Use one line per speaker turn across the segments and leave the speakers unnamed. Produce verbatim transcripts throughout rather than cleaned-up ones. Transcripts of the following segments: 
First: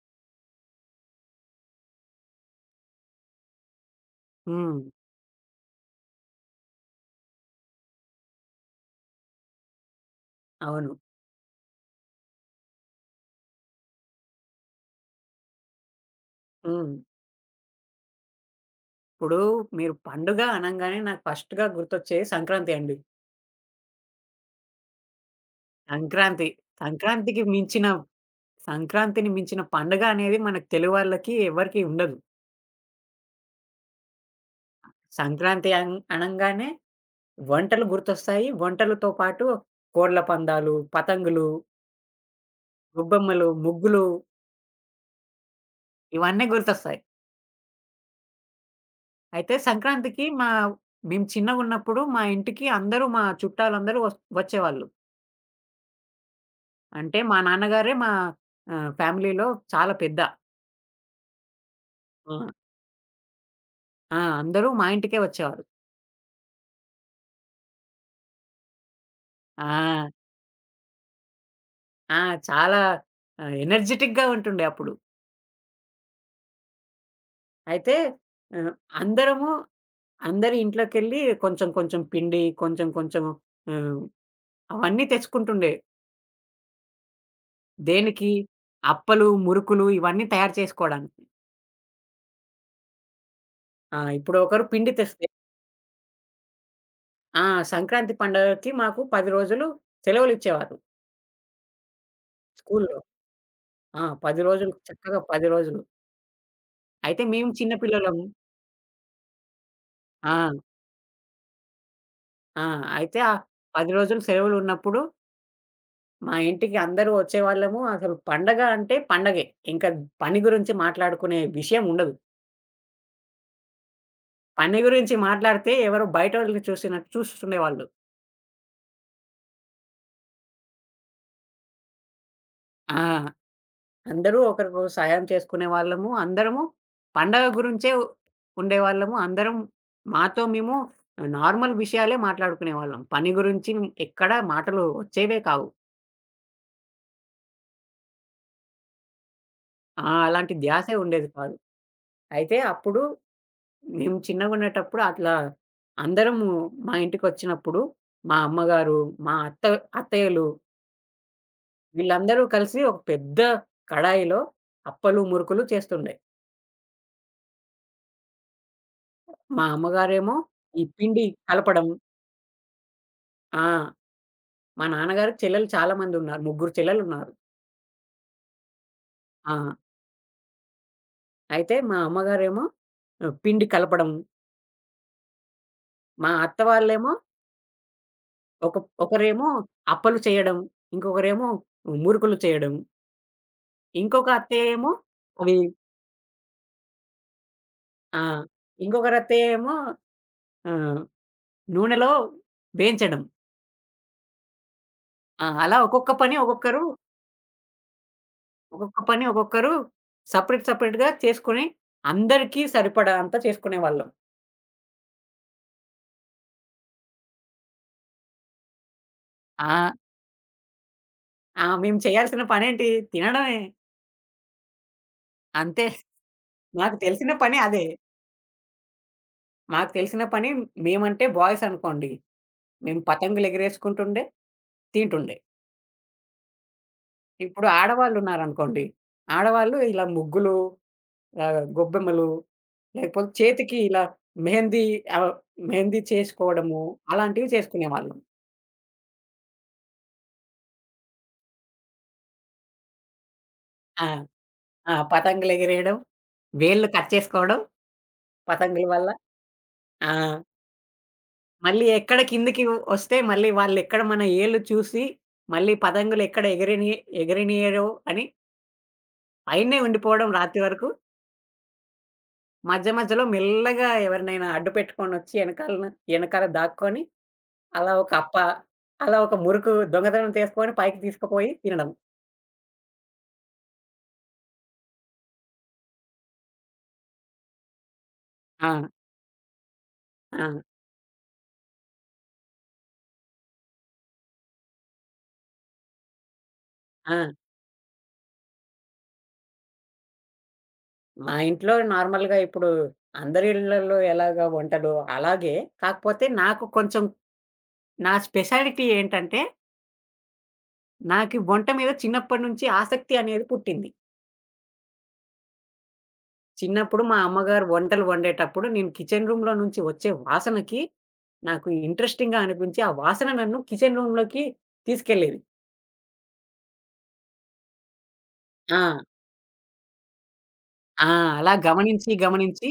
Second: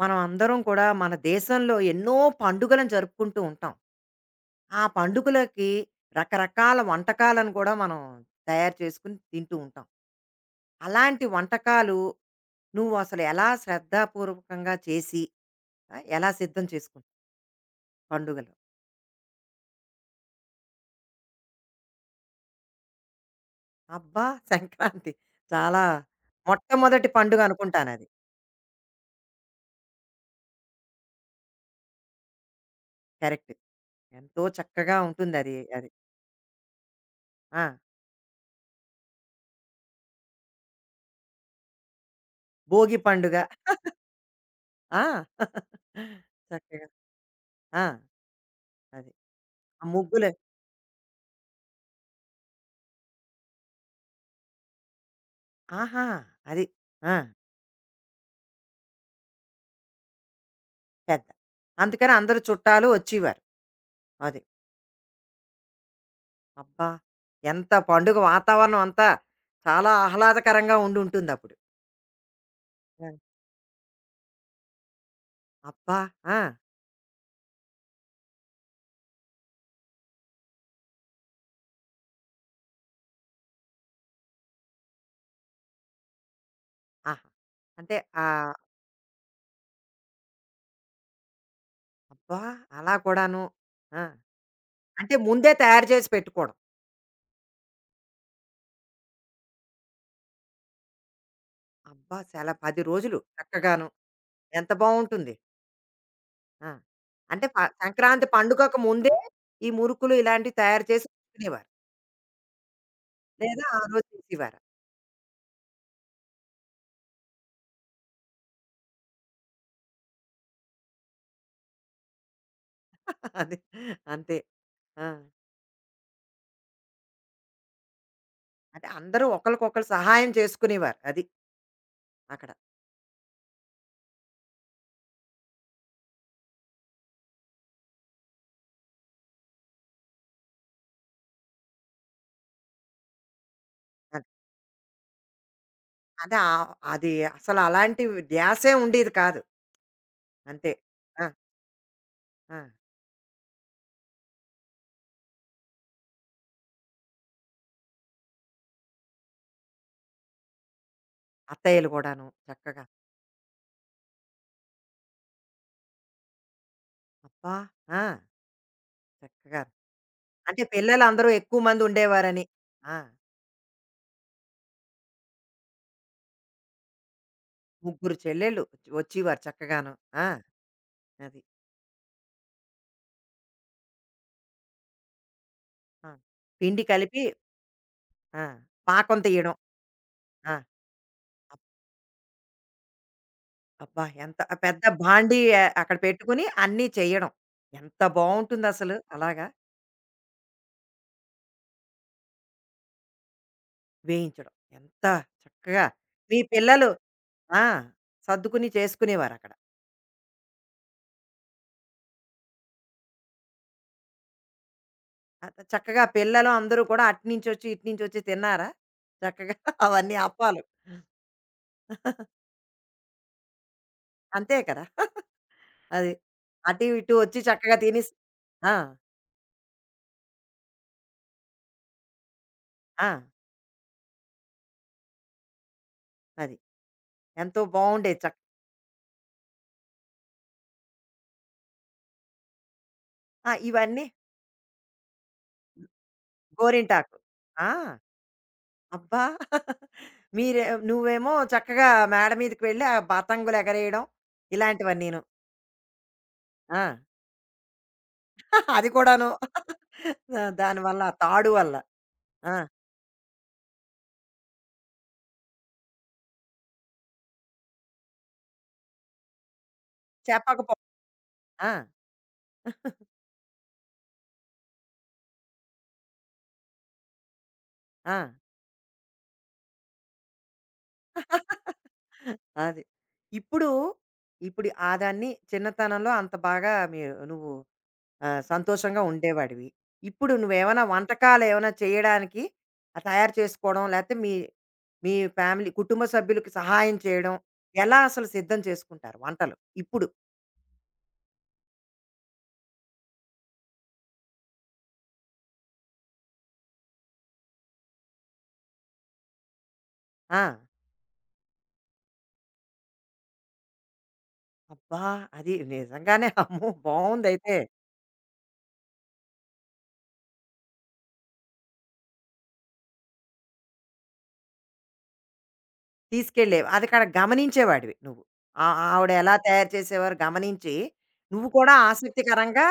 మనం అందరం కూడా మన దేశంలో ఎన్నో పండుగలను జరుపుకుంటూ ఉంటాం.
హ్మ్.
ఆ పండుగలకి రకరకాల వంటకాలను కూడా మనం తయారు చేసుకుని తింటూ ఉంటాం.
అవును.
అలాంటి వంటకాలు నువ్వు అసలు ఎలా శ్రద్ధాపూర్వకంగా చేసి ఆహ్, ఎలా సిద్ధం
హ్మ్.
చేసుకుంటావు పండుగలు?
ఇప్పుడు మీరు పండుగ అనంగానే నాకు ఫస్ట్‌గా గుర్తొచ్చేది సంక్రాంతి అండి.
అబ్బా! సంక్రాంతి చాలా
సంక్రాంతి.
మొట్టమొదటి పండుగ
సంక్రాంతికి మించిన
అనుకుంటానది.
సంక్రాంతిని మించిన పండుగ అనేది మనకు తెలుగు వాళ్ళకి ఎవరికీ ఉండదు.
కరెక్ట్. ఎంతో చక్కగా ఉంటుందది. అది.
సంక్రాంతి
అది
అన్ అనంగానే
ఆ!
వంటలు గుర్తొస్తాయి. వంటలతో పాటు కోడ్ల పందాలు, పతంగులు,
భోగి పండుగ.
గొబ్బెమ్మలు, ముగ్గులు
ఆ!
ఇవన్నీ
చక్కగా.
గుర్తొస్తాయి.
ఆ! అది.
అయితే
ఆ
సంక్రాంతికి
ముగ్గులే
మా మేము చిన్నగున్నప్పుడు మా ఇంటికి అందరూ మా చుట్టాలందరూ వస్ వచ్చేవాళ్ళు.
ఆహా! అది. ఆ!
అంటే మా నాన్నగారే మా ఆహ్, ఫ్యామిలీలో చాలా పెద్ద.
పెద్ద. అందుకని
ఆ!
అందరూ చుట్టాలు వచ్చేవారు.
ఆ!
అది.
అందరూ మా ఇంటికే వచ్చేవారు.
అబ్బా! ఎంత పండుగ వాతావరణం అంతా చాలా
ఆ!
ఆహ్లాదకరంగా ఉండుంటుందప్పుడు.
ఆ! చాలా
ఆ!
ఆహ్, ఎనర్జిటిక్‌గా ఉంటుండే అప్పుడు.
అబ్బా! ఆ!
అయితే ఆహ్, అందరము అందరి ఇంట్లోకెళ్ళి కొంచెం కొంచెం పిండి, కొంచెం కొంచెం ఆహ్, అవన్నీ తెచ్చుకుంటుండే.
ఆహా! అంటే
దేనికి?
ఆహ్,
అప్పలు, మురుకులు ఇవన్నీ తయారు చేసుకోవడానికి.
అబ్బా! అలా కూడాను.
ఆ!
ఆ!
ఇప్పుడు ఒకరు పిండి
అంటే
తెస్తే
ముందే తయారు చేసి పెట్టుకోవడం.
ఆ! సంక్రాంతి పండగకి మాకు పది రోజులు సెలవులిచ్చేవారు
అబ్బా! చాలా పది
స్కూలులో.
రోజులు చక్కగాను.
ఆ! పది
ఎంత
రోజులు చక్కగా
బావుంటుంది.
పది రోజులు.
ఆ!
అయితే
అంటే
మేము
ప
చిన్న పిల్లలము.
సంక్రాంతి పండుగకు ముందే ఈ మురుకులు
ఆ!
ఇలాంటివి తయారు చేసి పెట్టుకునేవారు.
ఆ! అయితే ఆ
లేదా ఆ
పది
రోజు
రోజులు
చేసేవారా?
సెలవులున్నప్పుడు మా ఇంటికి అందరూ వచ్చేవాళ్ళము. అసలు పండగ అంటే పండగే. ఇంకా పని గురించి మాట్లాడుకునే విషయం ఉండదు.
అది. అంతే.
పని
ఆ!
గురించి మాట్లాడితే ఎవరో బయటోళ్ళని చూసినట్టు చూస్తుండేవాళ్ళు.
అంటే అందరూ ఒకళ్ళకొకళ్ళు సహాయం చేసుకునేవారు. అది అక్కడ.
ఆ! అందరూ ఒకరికొకరు సహాయం చేసుకునేవాళ్ళము. అందరము పండగ గురించే ఉండేవాళ్ళము. అందరం మాతో మేము నార్మల్ విషయాలే మాట్లాడుకునేవాళ్ళం. పని గురించి
అది.
ఎక్కడ మాటలు వచ్చేవే కావు.
అంటే ఆహ్, అది అసలు అలాంటి ధ్యాసే ఉండేది కాదు.
ఆ! అలాంటి
అంతే.
ధ్యాసే ఉండేది
ఆ!
కాదు. అయితే
ఆ!
అప్పుడు మేము చిన్నగుండేటప్పుడు అట్లా అందరము మా ఇంటికొచ్చినప్పుడు మా అమ్మగారు, మా అత్త అత్తయ్యలు
అత్తయ్యలు గూడాను
వీళ్ళందరూ కలిసి
చక్కగా.
ఒక పెద్ద కడాయిలో అప్పలు, మురుకులు చేస్తుండే.
అబ్బా! ఆ! చక్కగా.
మా అమ్మగారేమో
అంటే
ఈ పిండి
పిల్లలందరూ ఎక్కువ మంది
కలపడం.
ఉండేవారని. ఆ!
ఆ! మా నాన్నగారికి చెల్లెలు చాలా మందున్నారు. ముగ్గురు చెల్లెలున్నారు.
ముగ్గురు చెల్లెళ్ళు వచ్చేవారు
ఆ!
చక్కగాను. ఆ! అది.
అయితే మా అమ్మగారేమో ఆహ్, పిండి కలపడం,
ఆ!
మా అత్త
పిండి
వాళ్ళేమో
కలిపి ఆ!
ఒక
పాకం
ఒకరేమో
తీయడం.
అప్పలు
ఆ!
చేయడం, ఇంకొకరేమో మురుకులు చేయడం,
అబ్బా!
ఇంకొక
ఎంత ఆ
అత్తయ్య
పెద్ద
ఏమో
బాండీ
అవి
అక్కడ పెట్టుకుని అన్నీ చెయ్యడం. ఎంత
ఆ!
బావుంటుందసలు
ఇంకొకరు
అలాగా
అత్తయ్య ఏమో ఆహ్, నూనెలో వేయించడం.
వేయించడం. ఎంత
ఆ! అలా
చక్కగా
ఒక్కొక్క పని
మీ
ఒక్కొక్కరు,
పిల్లలు ఆ! సర్దుకుని
ఒక్కొక్క పని
చేసుకునేవారక్కడ.
ఒక్కొక్కరు సెపరేట్ సెపరేట్‌గా చేసుకొని అందరికీ సరిపడా అంతా చేసుకునేవాళ్ళం.
అత చక్కగా పిల్లలు అందరూ కూడా అటునుంచొచ్చి, ఇటునుంచొచ్చి తిన్నారా? చక్కగా
ఆ!
అవన్నీ అప్పాలు.
ఆ! మేము చేయాల్సిన పనేంటి? తినడమే.
అంతే కదా!
అంతే.
అది. అటు
మాకు
ఇటు
తెలిసిన
వచ్చి
పని
చక్కగా
అదే.
తినేసి ఆ!
మాకు తెలిసిన పని, మేమంటే బాయ్స్ అనుకోండి. మేము
ఆ!
పతంగులు ఎగిరేసుకుంటుండే, తింటుండే.
అది. ఎంతో
ఇప్పుడు
బావుండేది చక్
ఆడవాళ్ళున్నారనుకోండి. ఆడవాళ్ళు ఇలా ముగ్గులు, ఆహ్, గొబ్బెమ్మలు, లేకపోతే
ఆ!
చేతికి ఇలా
ఇవన్నీ
మెహందీ ఆహ్, మెహందీ చేసుకోవడము,
గోరింటాకు.
అలాంటివి
ఆ!
చేసుకునేవాళ్ళు.
అబ్బా! మీరే నువ్వేమో చక్కగా మేడ మీదకి వెళ్ళి ఆ పతంగులు ఎగరేయడం
ఆ! ఆ!
ఇలాంటివన్నీను.
పతంగులెగిరేయడం,
ఆ!
వేళ్ళు కట్ చేసుకోవడం పతంగుల
అది
వల్ల.
కూడాను
ఆ!
దా- దానివల్ల ఆ తాడు వల్ల.
మళ్ళీ ఎక్కడ
ఆ!
కిందకి వస్తే మళ్ళీ వాళ్ళెక్కడ మన ఏళ్ళు చూసి మళ్ళీ పతంగులెక్కడ ఎగిరిని ఎగిరినియరో అని అయన్నే ఉండిపోవడం రాత్రి
చెప్పకపో
వరకు.
ఆ!
మధ్య మధ్యలో మెల్లగా ఎవరినైనా అడ్డు పెట్టుకొనొచ్చి ఎనకాలన ఎనకాల దాక్కొని అలా ఒక
ఆ!
అప్ప, అలా ఒక మురుకు దొంగతనం చేసుకొని పైకి తీసుకుపోయి తినడం.
అది. ఇప్పుడు, ఇప్పుడు ఆ దాన్ని చిన్నతనంలో అంత బాగా మీ నువ్వు ఆహ్,
ఆ!
సంతోషంగా ఉండేవాడివి. ఇప్పుడు
ఆ!
నువ్వేమైనా వంటకాలేమైనా చేయడానికి ఆహ్, తయారు చేసుకోవడం లేతే మీ మీ ఫ్యామిలీ కుటుంబ సభ్యులకి సహాయం
ఆ!
చేయడం ఎలా అసలు సిద్ధం చేసుకుంటారు వంటలు ఇప్పుడు?
మా ఇంట్లో నార్మల్‌గా ఇప్పుడు అందరి ఇళ్లల్లో ఎలాగా వంటలు అలాగే. కాకపోతే నాకు కొంచెం, నా స్పెషాలిటీ ఏంటంటే,
ఆ!
నాకు వంట మీద చిన్నప్పటి నుంచి ఆసక్తి అనేది పుట్టింది.
అబ్బా! అది నిజంగానే అమ్మో!
చిన్నప్పుడు మా
బావుందయితే.
అమ్మగారు వంటలు వండేటప్పుడు నేను కిచెన్ రూమ్‌లో నుంచి వచ్చే వాసనకి నాకు ఇంట్రెస్టింగ్‌గా అనిపించి, ఆ వాసన నన్ను కిచెన్ రూమ్‌లోకి తీసుకెళ్ళేది.
తీసుకెళ్ళేవి. అది అక్కడ గమనించేవాడివి నువ్వు. ఆ
ఆ!
ఆవిడ ఎలా తయారు చేసేవారో గమనించి,
ఆ!
నువ్వు
అలా
కూడా
గమనించి, గమనించి.
ఆసక్తికరంగా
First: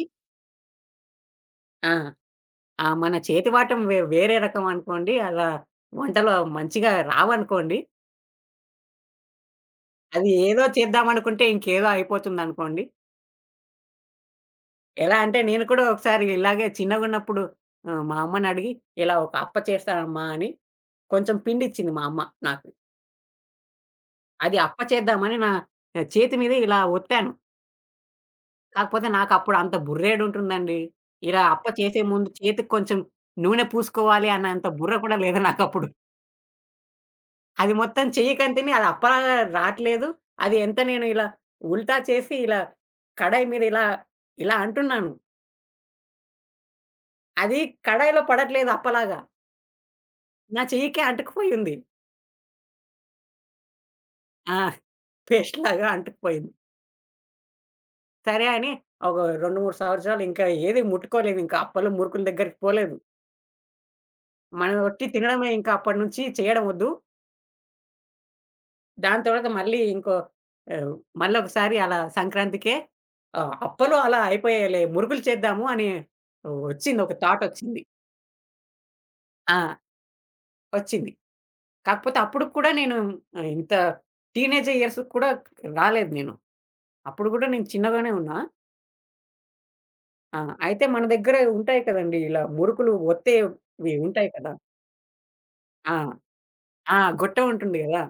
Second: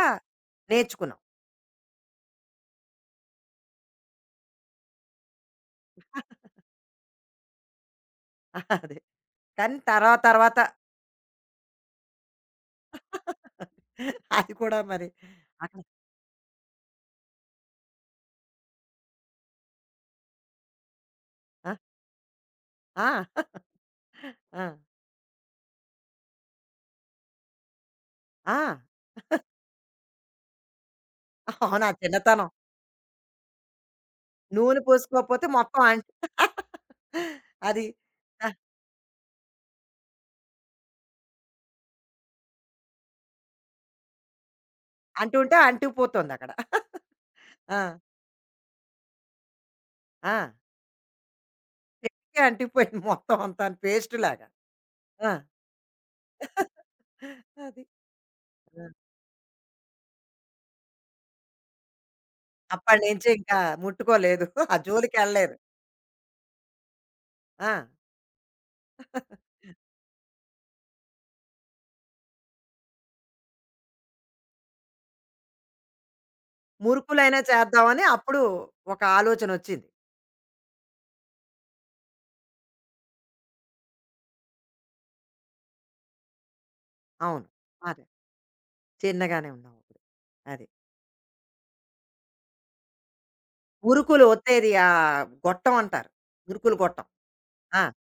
నేర్చుకున్నావు.
ఆ! ఆ! మన చేతి వాటం వే వేరే రకం అనుకోండి. అలా వంటలు మంచిగా రావనుకోండి.
అది. కానీ తర్వాత
అది
తర్వాత
ఏదో చేద్దామనుకుంటే ఇంకేదో అయిపోతుందనుకోండి.
అది కూడా మరి
ఎలా అంటే నేను కూడా
అక్కడ
ఒకసారి ఇలాగే చిన్నగున్నప్పుడు ఆహ్, మా అమ్మనడిగి ఇలా ఒక అప్ప చేస్తానమ్మా అని కొంచెం
ఆ!
పిండిచ్చింది మా అమ్మ నాకు.
ఆ!
అది
ఆ!
అప్ప చేద్దామని నా చేతి మీద ఇలా ఒత్తాను.
ఆ!
కాకపోతే నాకప్పుడు అంత బుర్రేడుంటుందండి. ఇలా అప్ప
అవును. ఆ
చేసే ముందు
చిన్నతనం.
చేతికి కొంచెం నూనె పూసుకోవాలి అన్నంత
నూనె
బుర్ర కూడా లేదు
పోసుకోకపోతే మొత్తం
నాకప్పుడు.
అం
అది
అది.
మొత్తం చెయ్యి
ఆహ్,
కంతిని అది అప్పలాగా రాట్లేదు. అది ఎంత నేను ఇలా ఉల్టా చేసి ఇలా కడాయి మీద ఇలా, ఇలా అంటున్నాను.
అంటుంటే అంటుకుపోతుందక్కడ.
అది
ఆ!
కడాయిలో పడట్లేదు అప్పలాగా.
ఆ!
నా చెయ్యికే అంటుకుపోయింది.
చేతికి అంటుకుపోయింది మొత్తం అంతాను పేస్టులాగా.
ఆ!
ఆ!
పేస్ట్‌లాగా అంటుకుపోయింది.
అది.
సరే అని
ఆ!
ఒక రెండు, మూడు సంవత్సరాలు ఇంకా ఏది ముట్టుకోలేదు. ఇంకా అప్పలు, మురుకుల దగ్గరికి పోలేదు.
అప్పటినుంచి ఇంకా ముట్టుకోలేదు.
మనం
ఆ
ఒట్టి తినడమే
జోలికెళ్ళలేదు.
ఇంకా అప్పటి నుంచి చేయడం వద్దు.
ఆ!
దాని తర్వాత మళ్ళీ ఇంకో ఆహ్, మళ్ళొకసారి అలా సంక్రాంతికే ఆహ్, అప్పలు అలా అయిపోయాయిలే. మురుకులు చేద్దాము అని వచ్చింది. ఒక
మురుకులైనా
థాటొచ్చింది.
చేద్దామని అప్పుడు ఒక
ఆ!
ఆలోచనొచ్చింది.
వచ్చింది. కాకపోతే అప్పుడు కూడా నేను ఆహ్, ఇంత టీనేజ్ ఇయర్స్ కూడా రాలేదు నేను. అప్పుడు కూడా
అవును.
నేను
అదే.
చిన్నగానే ఉన్నా.
చిన్నగానే ఉన్నాం అప్పుడు.
ఆ!
అది.
అయితే మన దగ్గర ఉంటాయి కదండీ! ఇలా మురుకులు ఒత్తేవి
మురుకులు
ఉంటాయి కదా!
ఒత్తేది ఆహ్, గొట్టం
ఆ!
అంటారు. మురుకులు
ఆ!
గొట్టం.
గొట్టం ఉంటుంది
ఆ!
గదా!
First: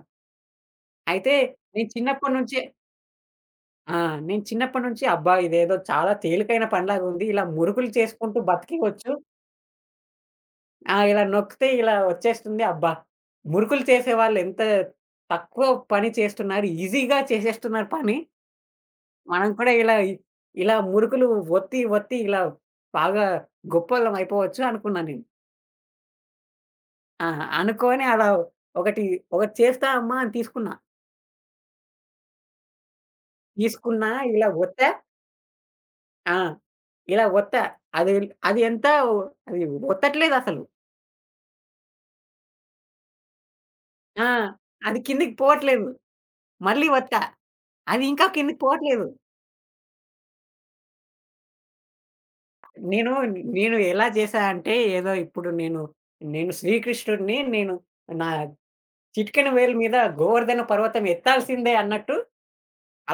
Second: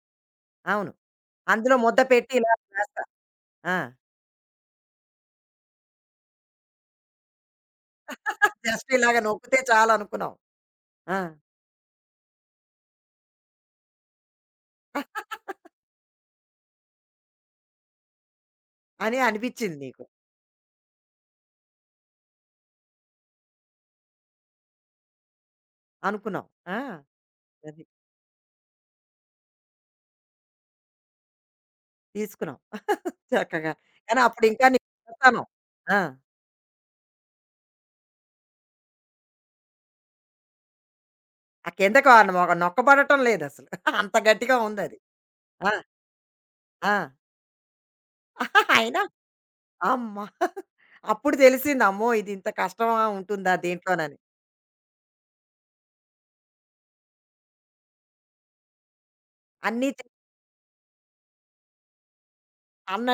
అవును.
అయితే
అందులో
నేను
ముద్ద పెట్టి
చిన్నప్పటి
ఇలా
నుంచే
చేస్తారు. ఆ!
ఆ! నేను చిన్నప్పటి నుంచి అబ్బా! ఇదేదో చాలా తేలికైన పనిలాగా ఉంది. ఇలా మురుకులు చేసుకుంటూ
జస్ట్
బతికేయొచ్చు.
ఇలాగ నొక్కితే చాలనుకున్నావు.
ఆ!
ఆ!
ఇలా నొక్కితే ఇలా వచ్చేస్తుంది. అబ్బా! మురుకులు చేసేవాళ్ళు ఎంత తక్కువ పని చేస్తున్నారు. ఈజీగా చేసేస్తున్నారు పని.
అని
మనం కూడా
అనిపిచ్చింది
ఇలా
నీకు.
ఇలా మురుకులు ఒత్తి, ఒత్తి ఇలా బాగా గొప్పోళ్ళం అయిపోవచ్చు అనుకున్నా నేను.
అనుకున్నావు. ఆ!
ఆ!
అది.
అనుకోని అలా ఒకటి ఒకటి చేస్తా అమ్మా అని తీసుకున్నా.
తీసుకున్నాం చక్కగా.
తీసుకున్నా,
కానీ
ఇలా
అప్పుడింకా నీ
ఒత్తా.
కొత్తనం. ఆ!
ఆ! ఇలా ఒత్తా. అది అది ఎంత అది ఒత్తట్లేదసలు.
ఆ కిందకు ఆ మొగ నొక్కబడటం లేదసలు. అంత
ఆ!
గట్టిగా ఉందది.
అది కిందకి
ఆ!
పోవట్లేదు. మళ్ళీ
ఆ!
వత్తా. అది ఇంకా కిందకి
అయినా
పోవట్లేదు.
అమ్మ! అప్పుడు తెలిసింది అమ్మో! ఇది ఇంత కష్టమా
నేను
ఉంటుందా
నేను ఎలా
దీంట్లోనని.
చేశా అంటే ఏదో ఇప్పుడు నేను, నేను శ్రీకృష్ణుడిని నేను నా చిటికెన వేలు
అన్నీ
మీద
చే
గోవర్ధన పర్వతం ఎత్తాల్సిందే అన్నట్టు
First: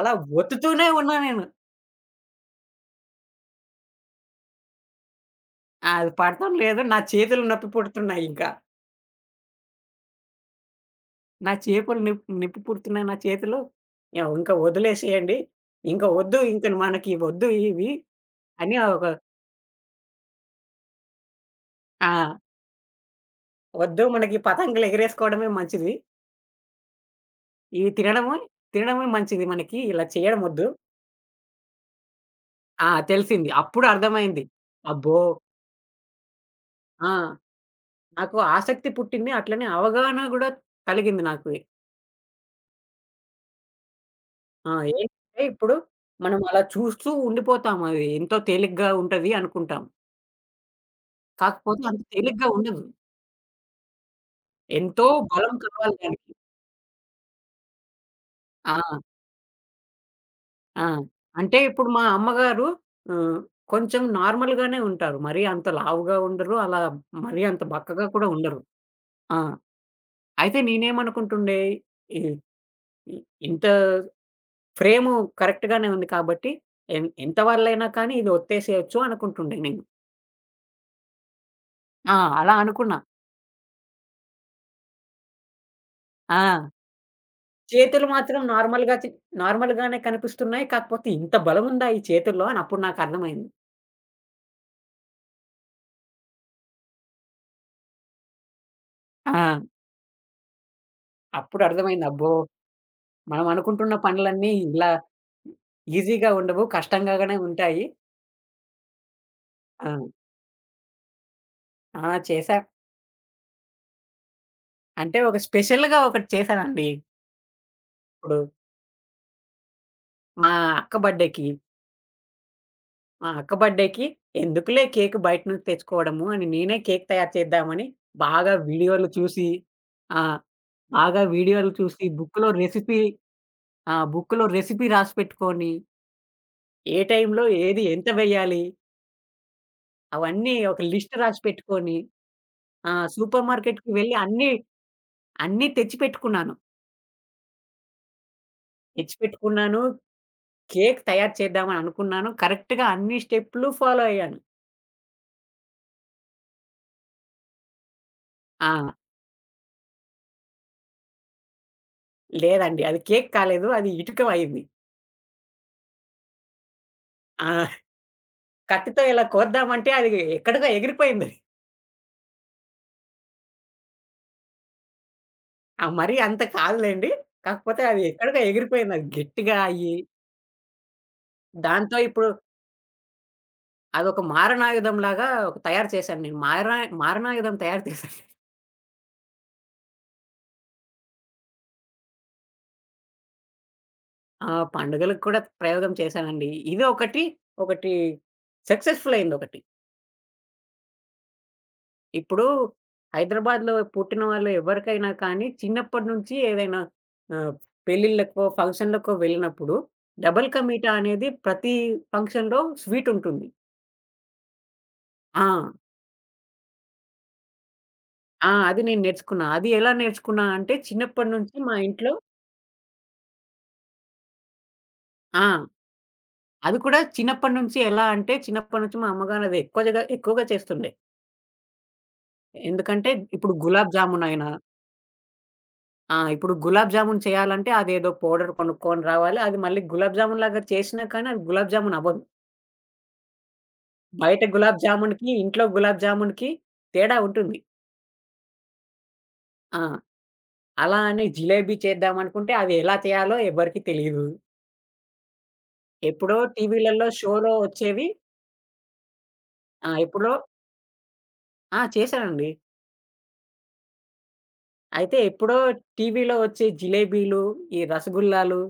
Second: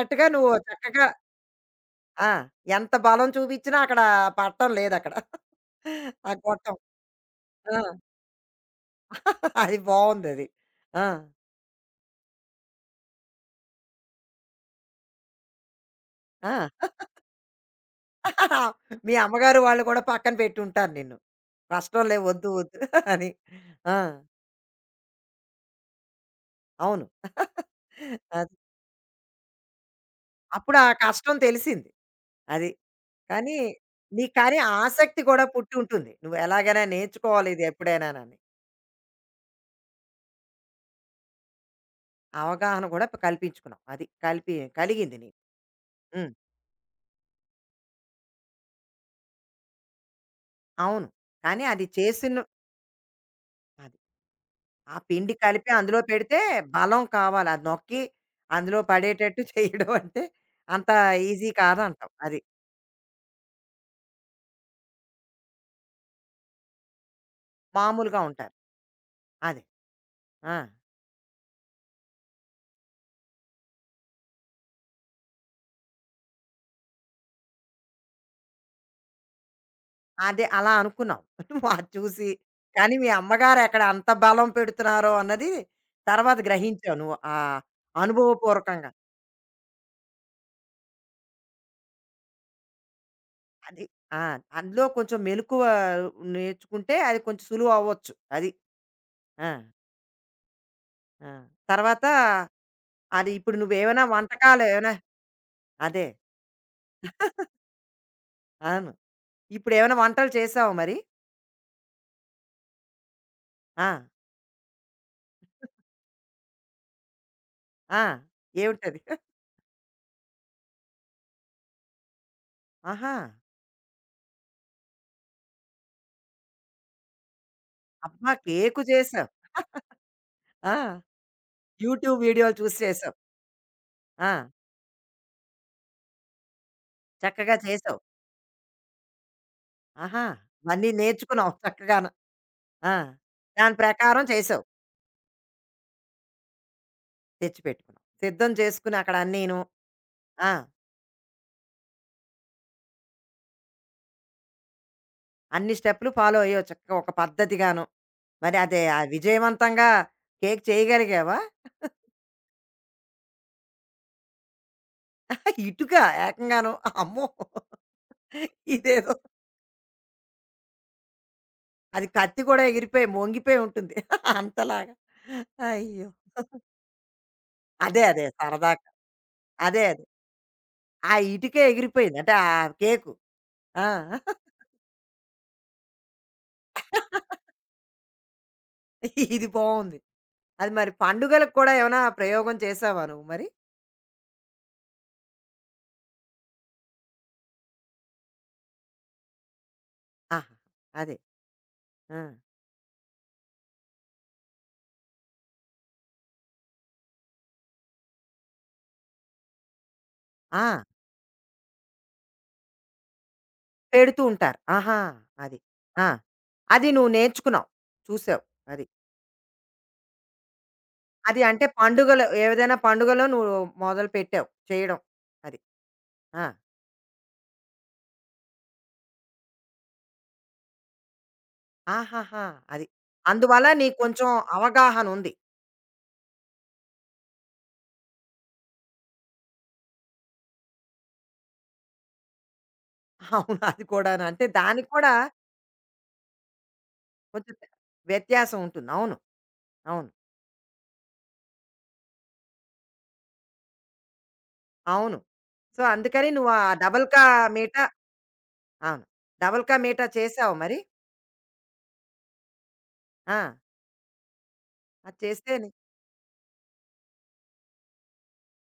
అలా
నువ్వు
ఒత్తుతూనే
చక్కగా
ఉన్నా నేను.
ఆ! ఎంత బలం చూపించినా అక్కడ పడటం లేదక్కడ.
అది
ఆ
పడటం
గొట్టం.
లేదు. నా చేతులు నొప్పి
ఆ!
పుడుతున్నాయి ఇంకా.
అది బావుందది. ఆ!
నా చేతులు నిప్ నిప్పి పుడుతున్నాయి నా చేతులు. యాహ్! ఇంకా వదిలేసేయండి. ఇంకా వద్దు, ఇంక
ఆ!
మనకి వద్దు ఇవి అని ఒక
మీ అమ్మగారు వాళ్ళు కూడా పక్కన పెట్టుంటారు నిన్ను.
ఆ!
కష్టంలే వద్దు, వద్దు అని. ఆ!
వద్దు, మనకి పతంగులు ఎగిరేసుకోవడమే మంచిది.
అవును.
ఇది తినడము,
అది.
తినడమే మంచిది మనకి. ఇలా చేయడం ఒద్దు.
అప్పుడు ఆ కష్టం తెలిసింది. అది.
ఆ! తెలిసింది.
కానీ
అప్పుడు
నీకు
అర్థమైంది.
కానీ
అబ్బో!
ఆసక్తి కూడా పుట్టి ఉంటుంది. నువ్వు ఎలాగైనా
ఆ!
నేర్చుకోవాలి ఇది ఎప్పుడైనానని.
నాకు ఆసక్తి పుట్టింది. అట్లనే అవగాహన గూడా కలిగింది నాకు.
అవగాహన కూడా ప్ కల్పించుకున్నావు. అది కలిపి
ఆ!
కలిగింది నీకు.
ఏంటంటే ఇప్పుడు
హ్మ్.
మనం అలా చూస్తూ ఉండిపోతాం. అది ఎంతో తేలిగ్గా ఉంటది అనుకుంటాం.
అవును. కానీ
కాకపోతే
అది
అంత
చేసిన
తేలిగ్గా ఉండదు.
అది. ఆ
ఎంతో
పిండి
బలం
కలిపి
కావాలి
అందులో
దానికి.
పెడితే బలం కావాలి. అది నొక్కి
ఆ!
అందులో పడేటట్టు చేయడం అంటే
ఆ!
అంత ఈజీ
అంటే ఇప్పుడు మా
కాదంటావు. అది.
అమ్మగారు ఆహ్, కొంచెం నార్మల్‌గానే ఉంటారు. మరీ అంత లావుగా ఉండరు. అలా మరీ అంత బక్కగా
మామూలుగా
కూడా
ఉంటారు.
ఉండరు. ఆ!
అది. ఆ!
అయితే నేనేమనుకుంటుండే, ఇ ఇ ఇంత ఫ్రేము కరెక్ట్‌గానే ఉంది కాబట్టి, ఎన్ ఎంత వరలైనా కానీ ఇది ఒత్తేసేయొచ్చు అనుకుంటుండే నేను.
అదే అలా అనుకున్నాం. అది
ఆ!
చూసి.
అలా
కానీ
అనుకున్నా.
మీ అమ్మగారు ఎక్కడ అంత బలం పెడుతున్నారో అన్నది
ఆ!
తర్వాత గ్రహించావు నువ్వు. ఆ
చేతులు మాత్రం
అనుభవపూర్వకంగా.
నార్మల్‌గా చి నార్మల్‌గానే కనిపిస్తున్నాయి. కాకపోతే ఇంత బలముందా ఈ చేతుల్లో అని అప్పుడు నాకర్థమైంది.
అది. ఆ! అందులో కొంచెం మెలకువ నేర్చుకుంటే అది కొంచెం సులువు అవ్వచ్చు. అది. ఆ!
ఆ!
ఆ!
అప్పుడు
తర్వాత
అర్థమైంది. అబ్బో!
అది
మనం
ఇప్పుడు
అనుకుంటున్న
నువ్వేమైనా
పనులన్నీ
వంటకాలు
ఇలా
ఏమైనా అదే.
ఈజీగా ఉండవు. కష్టంగానే ఉంటాయి.
అవును.
ఆ!
ఇప్పుడేమైనా వంటలు చేసావా మరి?
ఆ! చేశా.
ఆ!
అంటే ఒక స్పెషల్‌గా ఒకటి చేశానండి.
ఆ!
ఇప్పుడు
ఏమిటది?
మా అక్క బర్త్‌డేకి.
ఆహా!
మా అక్క బర్త్‌డేకి ఎందుకులే కేక్ బయట నుంచి తెచ్చుకోవడము అని నేనే కేక్ తయారు చేద్దామని
అబ్బా!
బాగా
కేకు
వీడియోలు
చేసావు.
చూసి ఆ!
ఆ!
బాగా వీడియోలు చూసి
యూట్యూబ్
బుక్‌లో
వీడియోలు చూసి
రెసిపీ
చేసావు.
ఆ!
ఆ!
బుక్‌లో రెసిపీ రాసి పెట్టుకొని, ఏ టైంలో
చక్కగా
ఏది
చేసావు.
ఎంత వేయాలి
ఆహా!
అవన్నీ ఒక
ఇవన్నీ
లిస్ట్ రాసి
నేర్చుకున్నావు
పెట్టుకొని,
చక్కగాను.
ఆ!
ఆ!
సూపర్
దాని
మార్కెట్‌కి వెళ్ళి
ప్రకారం
అన్నీ,
చేసావు.
అన్నీ తెచ్చిపెట్టుకున్నాను.
తెచ్చిపెట్టుకున్నావు. సిద్ధం చేసుకుని అక్కడ అన్నీను.
తెచ్చిపెట్టుకున్నాను.
ఆ!
కేక్ తయారు చేద్దామని అనుకున్నాను. కరెక్ట్‌గా అన్ని స్టెప్‌లు ఫాలో అయ్యాను.
అన్ని స్టెప్‌లు ఫాలో అయ్యావు చక్కగా ఒక పద్ధతిగాను. మరి
ఆ!
అదే ఆ విజయవంతంగా కేక్ చేయగలిగావా?
లేదండి. అది కేక్ కాలేదు. అది ఇటుక అయింది.
ఇటుక ఏకంగాను. అమ్మో!
ఆ! కత్తితో
ఇదేదో
ఇలా కోద్దామంటే అది ఎక్కడికో ఎగిరిపోయిందది.
అది కత్తి కూడా ఎగిరిపోయి మొంగిపోయి ఉంటుంది. అంతలాగా.
ఆ!
అయ్యో!
మరీ అంత కాదులెండి. కాకపోతే అది
అదే అదే
ఎక్కడికో
సరదాగా.
ఎగిరిపోయిందది గట్టిగా
అదే
అయ్యి.
అదే. ఆ ఇటుకే
దాంతో
ఎగిరిపోయింది.
ఇప్పుడు
అంటే ఆ కేకు. ఆ!
అదొక మారణాయుధంలాగా ఒక తయారు చేశాను నేను. మారా మారణాయుధం తయారు చేశాను.
ఇది బావుంది. అది మరి పండుగలకు కూడా ఏమైనా ప్రయోగం చేసావా నువ్వు మరి?
ఆ! పండుగలకు కూడా ప్రయోగం చేశానండి. ఇది ఒకటి, ఒకటి సక్సెస్‌ఫుల్ అయిందొకటి.
ఆహా! అదే. ఆ!
ఇప్పుడు హైదరాబాద్‌లో పుట్టిన వాళ్ళు ఎవరికైనా కానీ, చిన్నప్పటి నుంచి ఏదైనా ఆహ్, పెళ్ళిళ్ళకో, ఫంక్షన్‌లకో వెళ్ళినప్పుడు డబుల్ కా
ఆ!
మీఠా అనేది ప్రతి ఫంక్షన్‌లో స్వీట్ ఉంటుంది.
పెడుతూ ఉంటారు. ఆహా!
ఆ!
అది. ఆ! అది నువ్వు నేర్చుకున్నావు. చూసావు.
ఆ! అది
అది.
నేను నేర్చుకున్నా. అది ఎలా నేర్చుకున్నా అంటే చిన్నప్పటి
అది
నుంచి
అంటే
మా ఇంట్లో
పండుగలు ఏదైనా పండుగలో నువ్వు మొదలు పెట్టావు చేయడం.
ఆ!
అది. ఆ!
అది కూడా చిన్నప్పటి నుంచి ఎలా అంటే చిన్నప్పటి నుంచి మా అమ్మగారు అది ఎక్కువ జగా ఎక్కువగా చేస్తుండే.
ఆహాహా! అది.
ఎందుకంటే ఇప్పుడు
అందువల్ల
గులాబ్
నీకు
జామున్
కొంచెం
అయినా
అవగాహన ఉంది.
ఆ! ఇప్పుడు గులాబ్ జామున్ చేయాలంటే అదేదో పౌడర్ కొనుక్కొని రావాలి. అది మళ్ళీ గులాబ్ జామున్ లాగా చేసినా కానీ అది గులాబ్ జామున్ అవ్వదు.
అవును. అది కూడాను.
బయట
అంటే
గులాబ్
దానికి కూడా
జామున్‌కి, ఇంట్లో గులాబ్ జామున్‌కి తేడా
కొంచెం
ఉంటుంది.
వ్యత్యాసం ఉంటుంది. అవును.
ఆ!
అవును.
అలా అని జిలేబీ చేద్దామనుకుంటే అది ఎలా చేయాలో ఎవరికీ తెలీదు.
అవును. సో, అందుకని
ఎప్పుడో
నువ్వు ఆ డబుల్
టీవీలలో
కా
షోలో
మీఠా
వచ్చేవి
అవును. డబుల్ కా
ఆ!
మీఠా
ఎప్పుడో
చేసావా మరి?
ఆ! చేశానండి.
ఆ! అది
అయితే ఎప్పుడో
చేస్తేనే
టీవీలో వచ్చే జిలేబీలు, ఈ రసగుల్లాలు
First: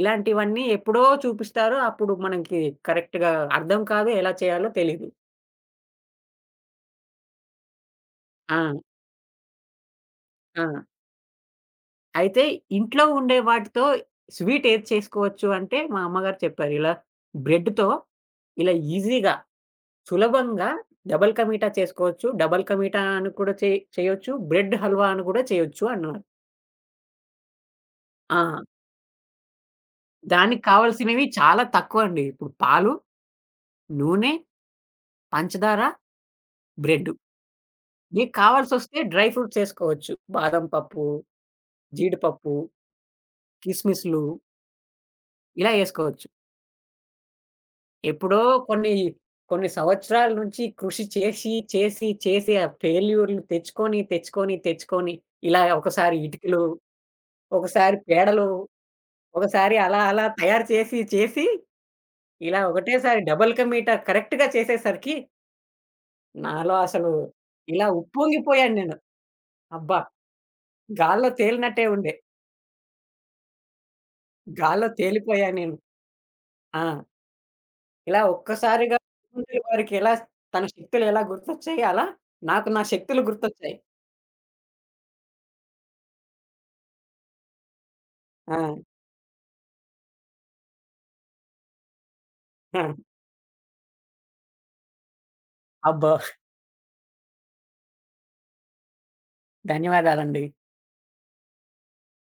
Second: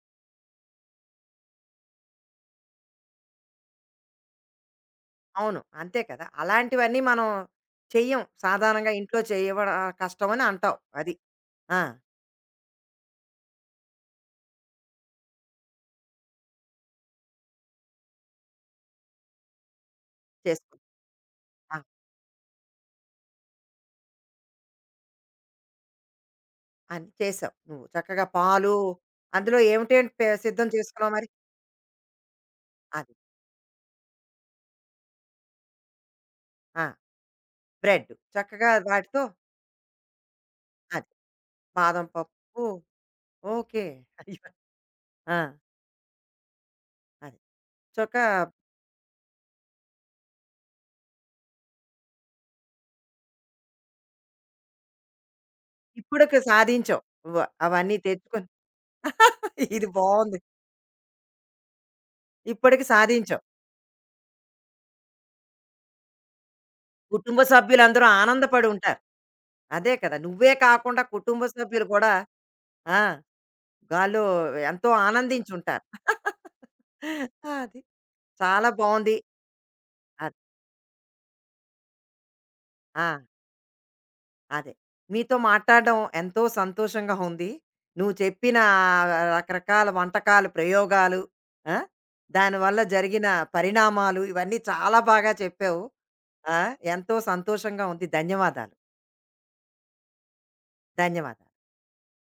ఇలాంటివన్నీ ఎప్పుడో చూపిస్తారు. అప్పుడు మనకి కరెక్ట్‌గా అర్థం కాదు. ఎలా చేయాలో తెలీదు.
అవును. అంతే కదా! అలాంటివన్నీ మనం చెయ్యం.
ఆ!
సాధారణంగా ఇంట్లో చేయడం కష్టమని
ఆ!
అంటావు. అది. ఆ!
అయితే ఇంట్లో ఉండే వాటితో స్వీట్ ఏది చేసుకోవచ్చు అంటే, మా అమ్మగారు చెప్పారు. ఇలా బ్రెడ్‌తో ఇలా ఈజీగా, సులభంగా
చేసుకో.
డబుల్ కా మీఠా
ఆ!
చేసుకోవచ్చు. డబుల్ కా మీఠా అని కూడా చే చేయొచ్చు. బ్రెడ్ హల్వా అని కూడా చేయొచ్చు అన్నారు.
అని చేసావు. నువ్వు చక్కగా
ఆ!
పాలు అందులో ఏమిటేంటి పె
దానికి
సిద్ధం చేసుకున్నావు
కావాల్సినవి
మరి?
చాలా తక్కువండి. ఇప్పుడు పాలు,
అది.
నూనె, పంచదార,
ఆ!
బ్రెడ్.
బ్రెడ్
మీకు
చక్కగా
కావాల్సొస్తే
వాటితో
డ్రై ఫ్రూట్స్ ఏసుకోవచ్చు. బాదం పప్పు,
అది. బాదం
జీడిపప్పు,
పప్పు ఓకే.
కిస్మిస్‌లు
అయ్యో! ఆ!
ఇలా ఏసుకోవచ్చు.
అది. చొక్క
ఎప్పుడో కొన్ని, కొన్ని సంవత్సరాల నుంచి కృషి చేసి, చేసి, చేసి ఆ ఫెయిల్యూర్‌లు తెచ్చుకొని, తెచ్చుకొని, తెచ్చుకొని ఇలా ఒకసారి
ఇప్పటికి
ఇటుకలు,
సాధించావు. వ అవన్నీ
ఒకసారి పేడలు,
తెచ్చుకొని
ఒకసారి
ఇది
అలా అలా
బావుంది.
తయారు చేసి, చేసి ఇలా
ఇప్పటికి
ఒకటేసారి
సాధించావు.
డబుల్ కమీటా కరెక్ట్‌గా చేసేసరికి నాలో అసలు
కుటుంబ
ఇలా
సభ్యులందరూ ఆనందపడి
ఉప్పొంగిపోయాను నేను.
ఉంటారు. అదే
అబ్బా!
కదా! నువ్వే కాకుండా
గాల్లో
కుటుంబ సభ్యులు
తేలినట్టే
కూడా
ఉండే.
ఆ! గాల్లో
గాల్లో
ఎంతో
తేలిపోయా నేను.
ఆనందించుంటారు.
ఆ!
అది.
ఇలా
చాలా
ఒక్కసారిగా
బావుంది.
వారికి ఎలా
అది.
తన శక్తులు ఎలా గుర్తొచ్చాయి అలా నాకు నా
ఆ!
శక్తులు గుర్తొచ్చాయి.
అదే. మీతో మాట్లాడడం ఎంతో సంతోషంగా ఉంది. నువ్వు చెప్పిన
ఆ!
ఆహ్, రకరకాల వంటకాలు, ప్రయోగాలు ఆ! దానివల్ల
ఆ!
జరిగిన పరిణామాలు ఇవన్నీ చాలా బాగా చెప్పావు.
అబ్బో!
ఆ! ఎంతో సంతోషంగా ఉంది. ధన్యవాదాలు.
ధన్యవాదాలండి.
ధన్యవాదాలు.